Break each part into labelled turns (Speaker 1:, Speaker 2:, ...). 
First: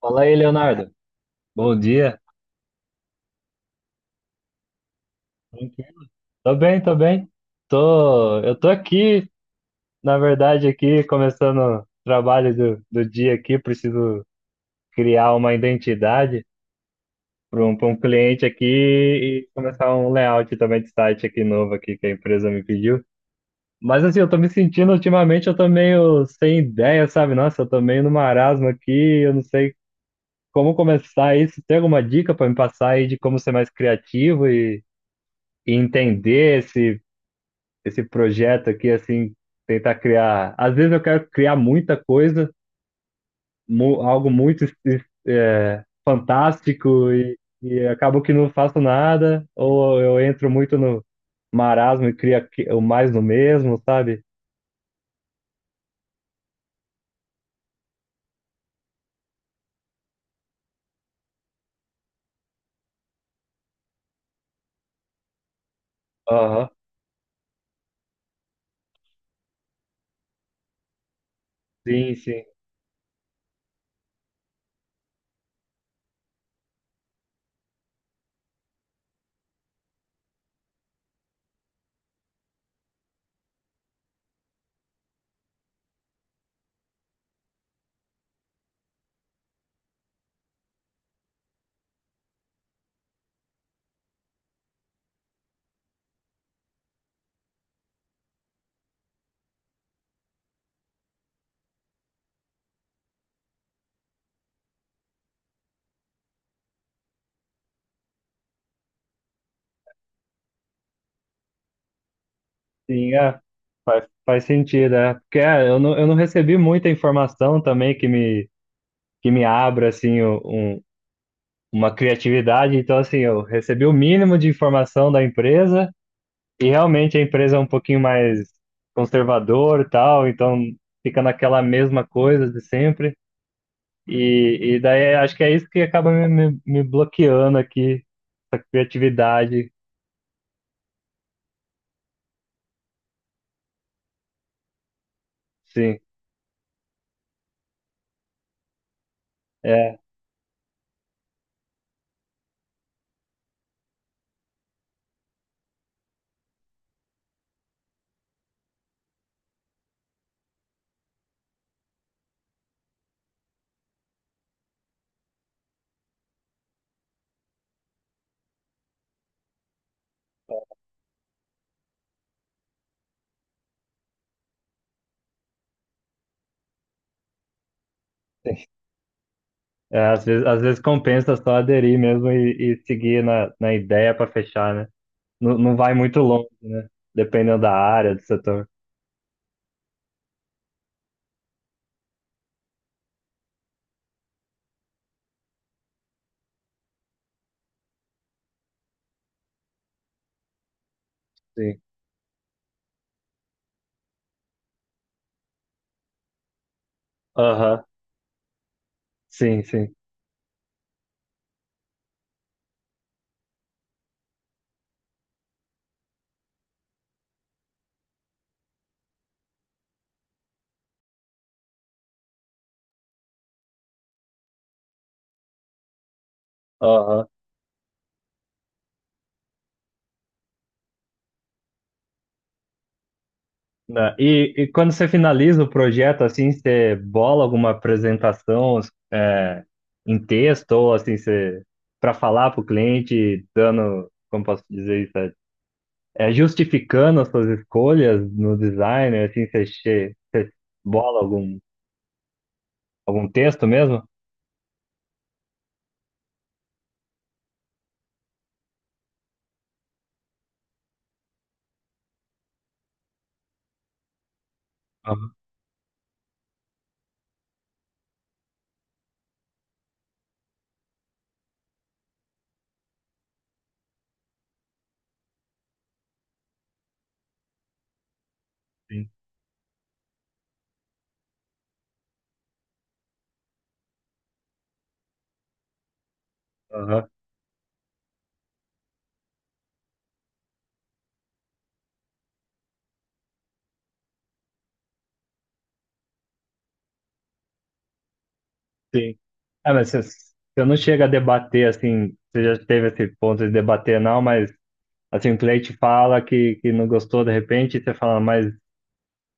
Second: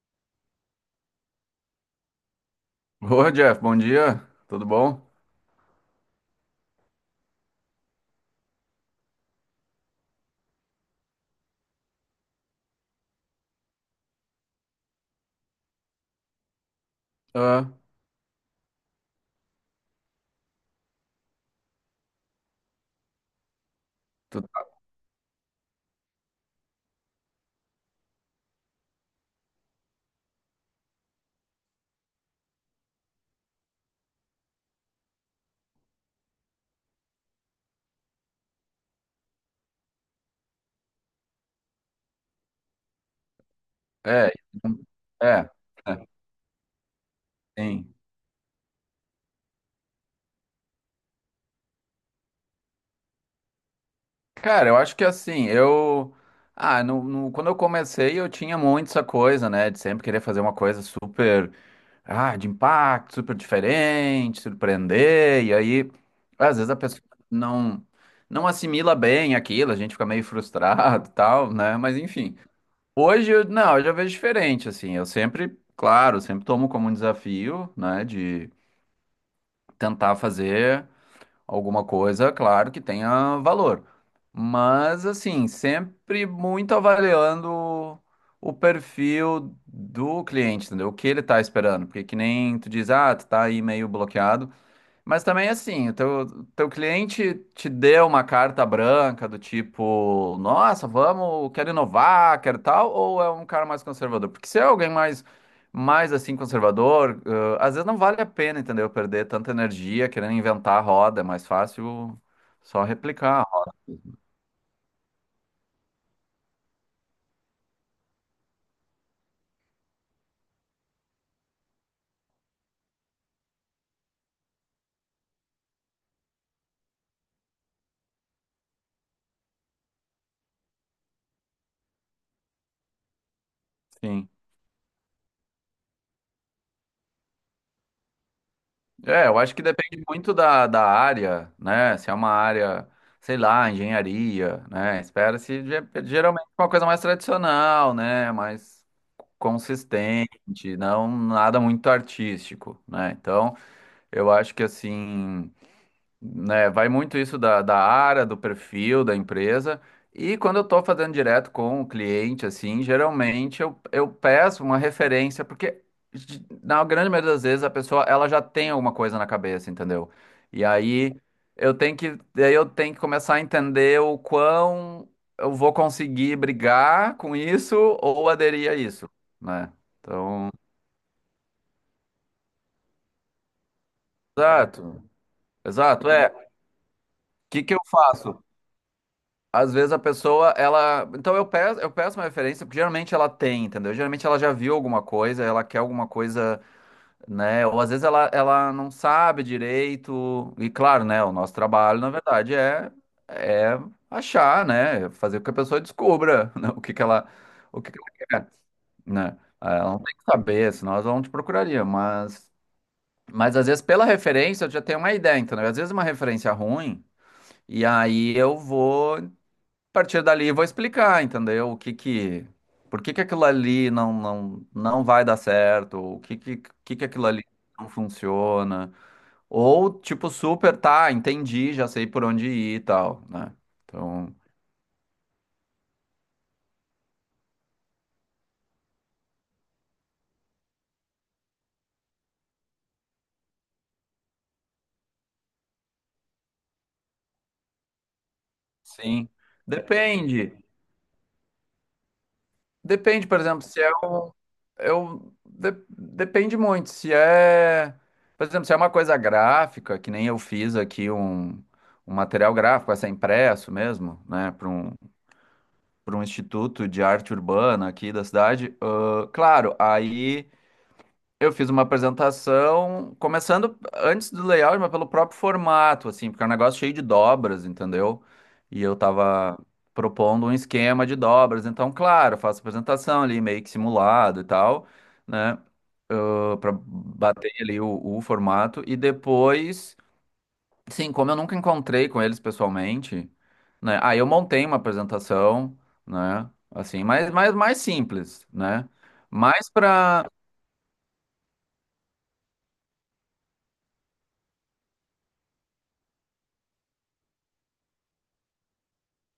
Speaker 1: Fala aí, Leonardo. Bom dia.
Speaker 2: Ô, Jeff, bom dia, tudo bom?
Speaker 1: Bom dia. Tô bem. Eu tô aqui, na verdade, aqui, começando o trabalho do dia aqui. Preciso criar uma identidade para
Speaker 2: Ah,
Speaker 1: um, para um cliente aqui e começar um layout também de site aqui novo aqui que a empresa me pediu. Mas assim, eu tô me
Speaker 2: tá.
Speaker 1: sentindo ultimamente, eu tô meio sem ideia, sabe? Nossa, eu tô meio no marasmo aqui, eu não sei como começar isso. Tem alguma dica para me passar aí de como ser mais criativo e entender esse projeto aqui, assim, tentar criar. Às vezes eu quero criar muita coisa, algo
Speaker 2: É,
Speaker 1: muito
Speaker 2: é,
Speaker 1: é,
Speaker 2: é,
Speaker 1: fantástico e
Speaker 2: sim.
Speaker 1: acabo que não faço nada, ou eu entro muito no marasmo e o mais no mesmo, sabe?
Speaker 2: Cara, eu acho que assim, eu. Ah, quando eu comecei, eu tinha muito essa coisa, né, de sempre querer fazer uma coisa super. Ah, de impacto, super diferente, surpreender, e aí, às
Speaker 1: Aham.
Speaker 2: vezes a pessoa não, não assimila bem aquilo, a gente fica meio frustrado e tal, né, mas
Speaker 1: Sim,
Speaker 2: enfim.
Speaker 1: sim,
Speaker 2: Hoje, não, eu já vejo diferente, assim, eu sempre, claro, sempre tomo como um desafio, né, de tentar fazer alguma coisa, claro, que tenha valor. Mas, assim, sempre muito avaliando o perfil do cliente, entendeu? O que ele tá esperando. Porque que nem tu diz, ah, tu tá aí meio bloqueado. Mas também assim, teu cliente te deu uma carta branca do tipo, nossa, vamos, quero inovar, quero tal, ou é um cara mais conservador? Porque se é alguém mais, mais assim, conservador, às vezes não vale a pena, entendeu? Perder tanta energia querendo inventar a roda, é mais fácil só
Speaker 1: sim, é.
Speaker 2: replicar.
Speaker 1: Faz sentido, é. Porque é, eu não recebi muita informação também que me abra, assim, uma criatividade. Então, assim, eu recebi o mínimo de informação da empresa. E realmente a empresa é um pouquinho mais conservador e tal, então fica naquela mesma coisa de sempre.
Speaker 2: Sim.
Speaker 1: E daí acho que é isso que acaba me bloqueando aqui, a
Speaker 2: É, eu acho que
Speaker 1: criatividade.
Speaker 2: depende muito da área, né? Se é uma área, sei lá, engenharia, né? Espera-se
Speaker 1: Sim,
Speaker 2: geralmente uma coisa mais tradicional, né? Mais
Speaker 1: é,
Speaker 2: consistente, não nada muito artístico, né? Então, eu acho que assim, né, vai muito isso da área, do perfil da empresa. E quando eu estou fazendo direto com o cliente, assim, geralmente eu peço uma referência, porque na grande maioria das vezes a pessoa ela já tem alguma coisa na cabeça, entendeu? E aí eu tenho que, daí eu tenho que começar a entender o quão eu vou conseguir brigar com isso ou aderir a isso, né?
Speaker 1: é,
Speaker 2: Então,
Speaker 1: às vezes compensa só aderir mesmo e seguir na ideia para fechar, né?
Speaker 2: exato,
Speaker 1: Não, não vai
Speaker 2: exato.
Speaker 1: muito
Speaker 2: É,
Speaker 1: longe,
Speaker 2: o
Speaker 1: né? Dependendo
Speaker 2: que
Speaker 1: da
Speaker 2: que eu
Speaker 1: área, do
Speaker 2: faço?
Speaker 1: setor.
Speaker 2: Às vezes a pessoa, ela. Então eu peço uma referência, porque geralmente ela tem, entendeu? Geralmente ela já viu alguma coisa, ela quer alguma coisa, né? Ou às vezes ela não sabe direito. E claro, né? O nosso
Speaker 1: Sim.
Speaker 2: trabalho, na verdade, é achar, né? Fazer com que a pessoa descubra, né, o
Speaker 1: Aham.
Speaker 2: que que ela quer, né?
Speaker 1: Sim,
Speaker 2: Ah, ela
Speaker 1: sim.
Speaker 2: não tem que saber, senão ela não te procuraria. Mas às vezes pela referência eu já tenho uma ideia, entendeu? Às vezes uma referência ruim. E aí eu vou a partir dali vou explicar, entendeu? Por que que aquilo ali não vai dar certo, que
Speaker 1: Aham.
Speaker 2: aquilo ali não funciona, ou tipo super, tá, entendi, já sei por onde ir e tal, né?
Speaker 1: Né?
Speaker 2: Então,
Speaker 1: E quando você finaliza o projeto, assim, você bola alguma apresentação é, em texto, ou assim, você para falar para o cliente, dando, como posso dizer isso, é, é, justificando as suas escolhas no design,
Speaker 2: sim,
Speaker 1: assim, você, você
Speaker 2: depende.
Speaker 1: bola algum,
Speaker 2: Depende,
Speaker 1: algum
Speaker 2: por exemplo,
Speaker 1: texto
Speaker 2: se é
Speaker 1: mesmo?
Speaker 2: um depende muito se é, por exemplo, se é uma coisa gráfica, que nem eu fiz aqui um material gráfico, vai ser impresso mesmo, né,
Speaker 1: Aham,
Speaker 2: para um instituto de arte urbana aqui da cidade. Ah, claro, aí eu fiz uma apresentação, começando antes do layout, mas pelo próprio formato, assim, porque é um negócio cheio de dobras, entendeu? E eu
Speaker 1: sim.
Speaker 2: tava propondo um esquema de dobras, então, claro, eu faço apresentação ali, meio que simulado e tal, né? Para
Speaker 1: Aham,
Speaker 2: bater ali o formato, e depois. Sim, como eu nunca encontrei com eles pessoalmente, né? Aí eu montei uma apresentação, né? Assim, mas mais simples, né?
Speaker 1: sim.
Speaker 2: Mais
Speaker 1: É, mas
Speaker 2: pra.
Speaker 1: você não chega a debater, assim, você já teve esse ponto de debater, não, mas assim, o cliente fala que não gostou de repente, e você fala, mas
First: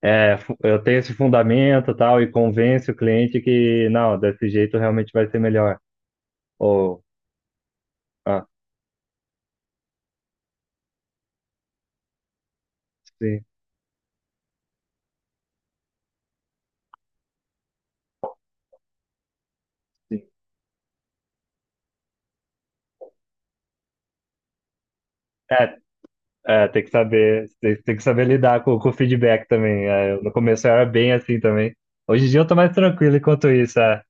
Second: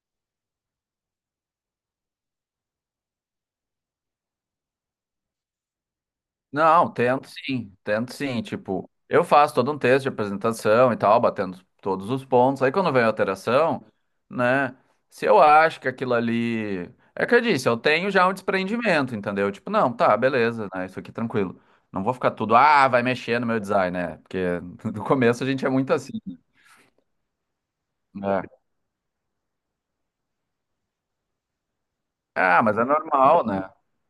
Speaker 1: é, eu tenho esse fundamento e tal, e convence o cliente que, não, desse jeito realmente vai ser melhor.
Speaker 2: Não,
Speaker 1: Ou,
Speaker 2: tento sim.
Speaker 1: ah,
Speaker 2: Tipo, eu faço todo um texto de apresentação e tal, batendo todos os pontos. Aí quando vem a
Speaker 1: sim,
Speaker 2: alteração, né? Se eu acho que aquilo ali. É que eu disse, eu tenho já um desprendimento, entendeu? Tipo, não, tá,
Speaker 1: sim.
Speaker 2: beleza, né? Isso aqui tranquilo. Não vou ficar tudo, ah, vai mexer no meu design, né? Porque no começo a gente é
Speaker 1: É,
Speaker 2: muito assim,
Speaker 1: é, tem que saber
Speaker 2: né?
Speaker 1: lidar com o feedback também. É, eu, no começo eu era bem assim também. Hoje em dia eu tô
Speaker 2: Ah,
Speaker 1: mais
Speaker 2: mas é
Speaker 1: tranquilo
Speaker 2: normal,
Speaker 1: enquanto
Speaker 2: né?
Speaker 1: isso, é.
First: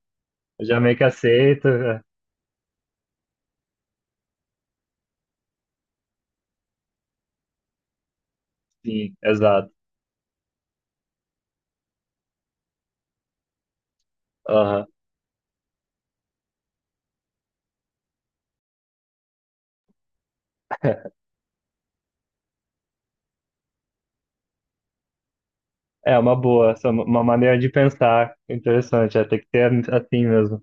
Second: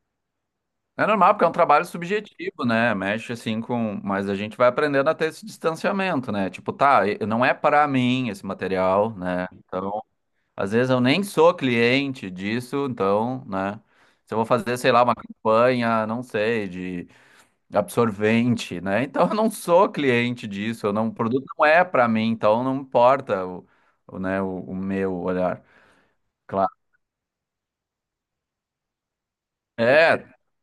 Speaker 1: Eu já meio que
Speaker 2: É normal, porque é um
Speaker 1: aceito.
Speaker 2: trabalho
Speaker 1: É.
Speaker 2: subjetivo, né? Mexe assim com. Mas a gente vai aprendendo a ter esse distanciamento, né? Tipo, tá, não é para mim esse material,
Speaker 1: Sim,
Speaker 2: né?
Speaker 1: exato.
Speaker 2: Então, às vezes eu nem sou cliente disso, então, né? Se eu vou fazer,
Speaker 1: Aham.
Speaker 2: sei lá, uma campanha, não sei, de absorvente, né? Então, eu não sou cliente disso, eu não, o produto não é para mim, então não importa né, o meu olhar.
Speaker 1: É uma
Speaker 2: Claro.
Speaker 1: boa, essa é uma maneira de pensar interessante, é, tem que ser
Speaker 2: É,
Speaker 1: assim mesmo.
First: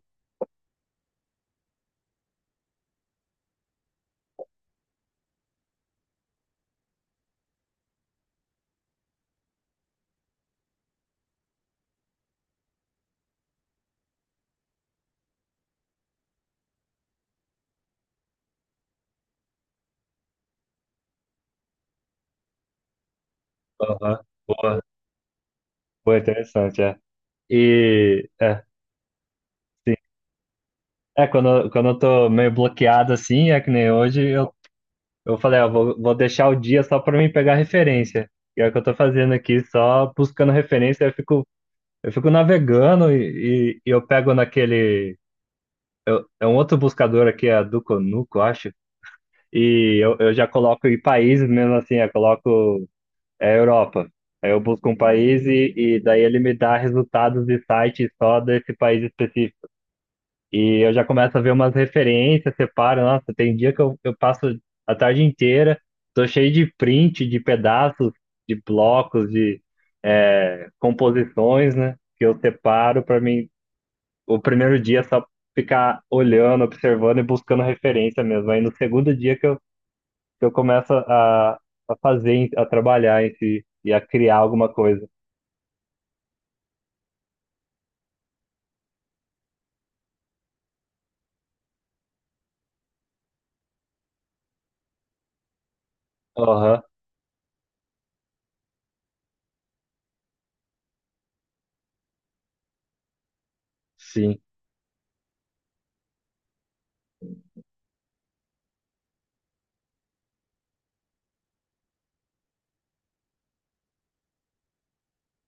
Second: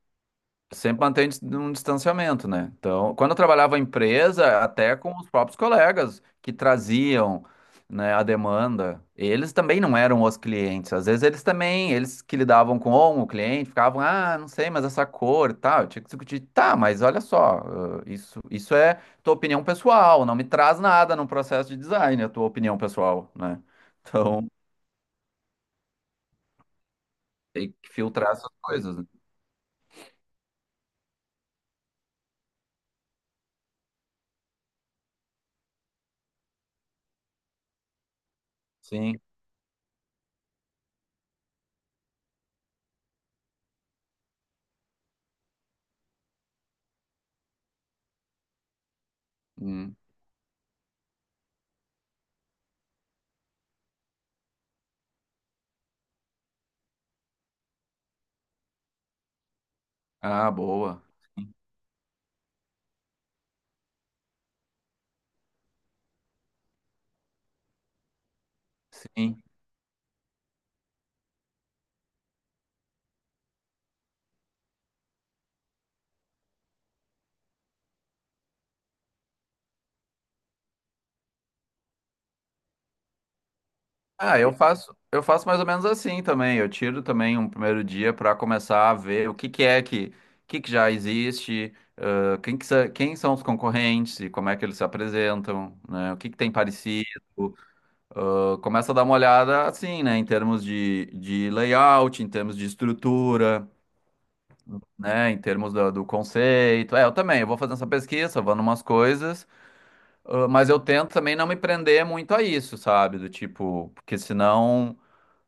Speaker 2: sempre mantém um distanciamento, né? Então, quando eu trabalhava em empresa, até com os próprios colegas que traziam, né, a demanda, eles também não eram os clientes. Às vezes eles também, eles que lidavam com o cliente, ficavam, ah, não sei, mas essa cor, e tal. Eu tinha que discutir, tá, mas olha só, ah, isso é tua opinião pessoal, não me traz nada num processo de design, a tua opinião pessoal, né?
Speaker 1: Aham.
Speaker 2: Então,
Speaker 1: Boa, boa, interessante, é.
Speaker 2: tem que
Speaker 1: E,
Speaker 2: filtrar essas
Speaker 1: é.
Speaker 2: coisas, né?
Speaker 1: É, quando eu tô meio bloqueado assim, é que nem hoje, eu falei, ó, vou, vou deixar o dia só pra mim pegar referência. E é o que eu tô
Speaker 2: Sim.
Speaker 1: fazendo aqui, só buscando referência, eu fico navegando e eu pego naquele. Eu- é um outro buscador aqui, é do Conuco, eu acho.
Speaker 2: Hum.
Speaker 1: Eu já coloco em países mesmo assim, eu coloco é, Europa. Aí eu busco um país e daí ele me dá resultados de sites só desse país específico.
Speaker 2: Ah,
Speaker 1: E eu
Speaker 2: boa.
Speaker 1: já começo a ver umas referências, separo, nossa, tem dia que eu passo a tarde inteira, tô cheio de print, de pedaços, de blocos,
Speaker 2: Sim.
Speaker 1: de é, composições, né? Que eu separo para mim, o primeiro dia é só ficar olhando, observando e buscando referência mesmo. Aí no segundo dia que eu começo a fazer, a trabalhar em si e a criar
Speaker 2: Ah,
Speaker 1: alguma coisa.
Speaker 2: eu faço mais ou menos assim também. Eu tiro também um primeiro dia para começar a ver o que que é que já existe, quem que quem são os concorrentes e como é que eles se apresentam, né? O que que tem
Speaker 1: Aham,
Speaker 2: parecido. Começa a dar uma olhada assim, né? Em termos de layout, em termos de estrutura,
Speaker 1: sim.
Speaker 2: né? Em termos do conceito. É, eu também, eu vou fazendo essa pesquisa, eu vou numas coisas, mas eu tento também não me prender muito a isso, sabe? Do tipo, porque senão.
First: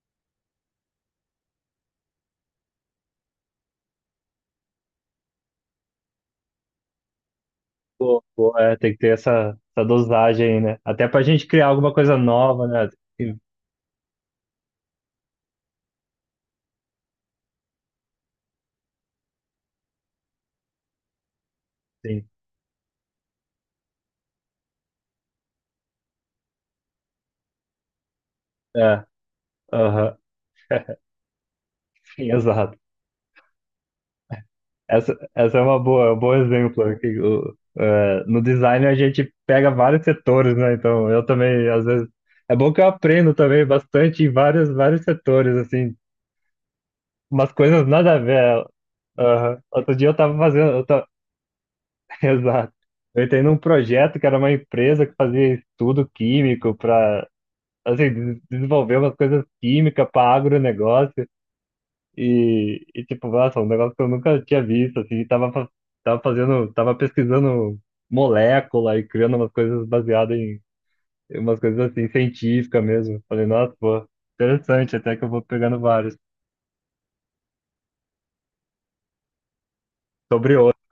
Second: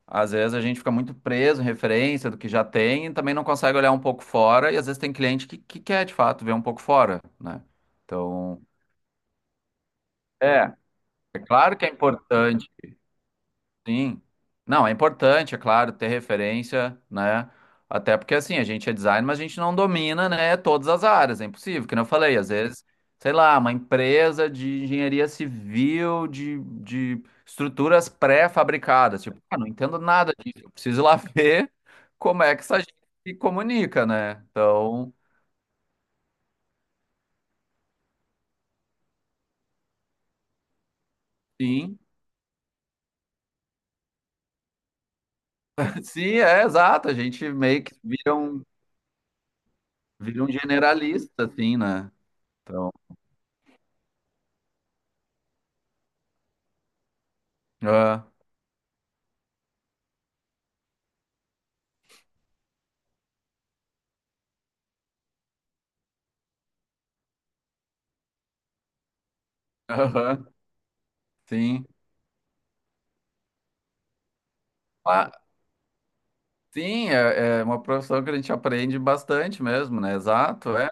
Speaker 2: Às vezes a gente fica muito preso em referência do que já tem e também não consegue olhar um pouco fora, e às vezes tem cliente que quer de fato ver um pouco fora, né?
Speaker 1: Pô, pô,
Speaker 2: Então,
Speaker 1: é, tem que ter essa, essa dosagem, aí,
Speaker 2: é,
Speaker 1: né? Até pra
Speaker 2: é
Speaker 1: gente criar
Speaker 2: claro que é
Speaker 1: alguma coisa nova,
Speaker 2: importante.
Speaker 1: né? Sim,
Speaker 2: Sim. Não, é importante, é claro, ter referência, né? Até porque assim, a gente é designer, mas a gente não domina, né, todas as áreas, é impossível, que nem eu
Speaker 1: sim.
Speaker 2: falei, às vezes, sei lá, uma empresa de engenharia civil, de estruturas
Speaker 1: É,
Speaker 2: pré-fabricadas, tipo, ah, não entendo
Speaker 1: aham,
Speaker 2: nada disso, eu preciso ir lá ver
Speaker 1: sim,
Speaker 2: como é que
Speaker 1: exato.
Speaker 2: essa gente se comunica, né? Então,
Speaker 1: Essa é uma boa, é um bom exemplo. É, no design a gente pega vários setores, né? Então eu também, às
Speaker 2: sim,
Speaker 1: vezes. É bom que eu aprendo também bastante em vários, vários setores, assim,
Speaker 2: sim, é exato, a gente
Speaker 1: umas
Speaker 2: meio
Speaker 1: coisas
Speaker 2: que
Speaker 1: nada a ver. Aham. Outro dia eu tava
Speaker 2: vira um
Speaker 1: fazendo. Eu tava...
Speaker 2: generalista, assim, né?
Speaker 1: Exato.
Speaker 2: Então,
Speaker 1: Eu entrei num projeto que era uma empresa que fazia estudo químico para assim,
Speaker 2: ah,
Speaker 1: desenvolver umas coisas químicas para agronegócio e tipo, nossa, um negócio que eu nunca tinha visto, assim, tava, tava fazendo, tava pesquisando molécula e criando umas coisas baseadas
Speaker 2: aham,
Speaker 1: em, em umas coisas
Speaker 2: sim.
Speaker 1: assim, científicas mesmo. Falei, nossa, pô, interessante, até que eu
Speaker 2: Ah,
Speaker 1: vou pegando vários,
Speaker 2: sim, é, é uma profissão que a gente aprende bastante mesmo, né?
Speaker 1: sobre
Speaker 2: Exato,
Speaker 1: outras,
Speaker 2: é.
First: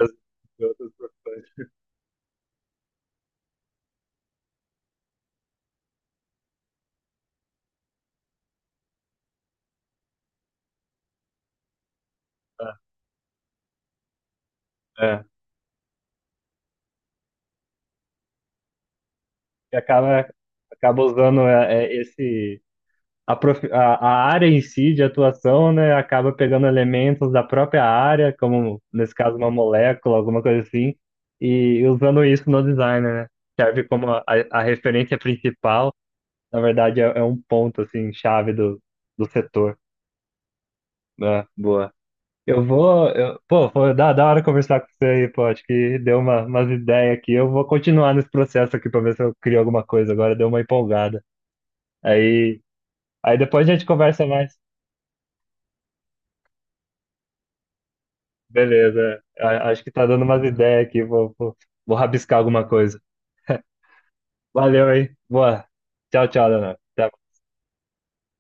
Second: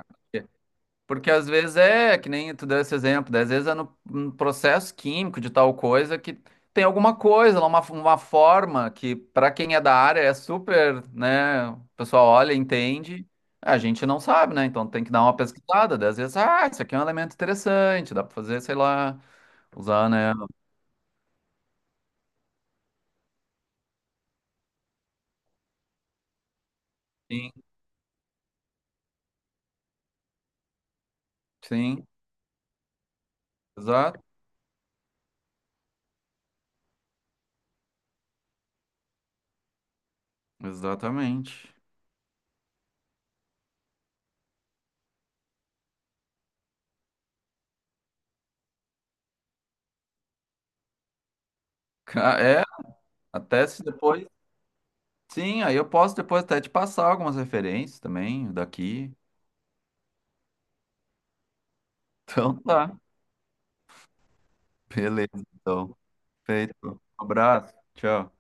Speaker 1: sobre outras
Speaker 2: Porque às
Speaker 1: profissões,
Speaker 2: vezes é, que nem tu deu esse exemplo, né? Às vezes é no processo químico de tal coisa que tem alguma coisa lá, uma forma que para quem é da área é super, né? O pessoal olha,
Speaker 1: tá?
Speaker 2: entende, a gente não sabe, né? Então tem que
Speaker 1: É,
Speaker 2: dar uma pesquisada. Né? Às vezes, ah, isso aqui é um elemento interessante, dá pra fazer, sei lá,
Speaker 1: e
Speaker 2: usar,
Speaker 1: acaba,
Speaker 2: né?
Speaker 1: acaba usando é, é, esse a área em si de atuação, né, acaba pegando elementos da
Speaker 2: Sim,
Speaker 1: própria área, como nesse caso uma molécula, alguma coisa assim, e
Speaker 2: sim,
Speaker 1: usando isso no design, né? Serve como
Speaker 2: exato,
Speaker 1: a referência principal, na verdade é, é um ponto assim chave do setor. Ah,
Speaker 2: exatamente.
Speaker 1: boa. Pô, foi da hora conversar com você aí, pô, acho que deu umas ideias aqui. Eu vou continuar nesse processo aqui para ver se eu crio alguma coisa agora, deu uma empolgada. Aí,
Speaker 2: É,
Speaker 1: aí
Speaker 2: até
Speaker 1: depois a
Speaker 2: se
Speaker 1: gente
Speaker 2: depois.
Speaker 1: conversa mais.
Speaker 2: Sim, aí eu posso depois até te passar algumas referências também daqui.
Speaker 1: Beleza. Acho que tá dando umas ideias aqui. Vou, vou, vou rabiscar
Speaker 2: Então
Speaker 1: alguma
Speaker 2: tá.
Speaker 1: coisa. Valeu, hein?
Speaker 2: Beleza,
Speaker 1: Boa.
Speaker 2: então.
Speaker 1: Tchau, tchau,
Speaker 2: Feito.
Speaker 1: Leonardo.
Speaker 2: Um
Speaker 1: Até.
Speaker 2: abraço. Tchau.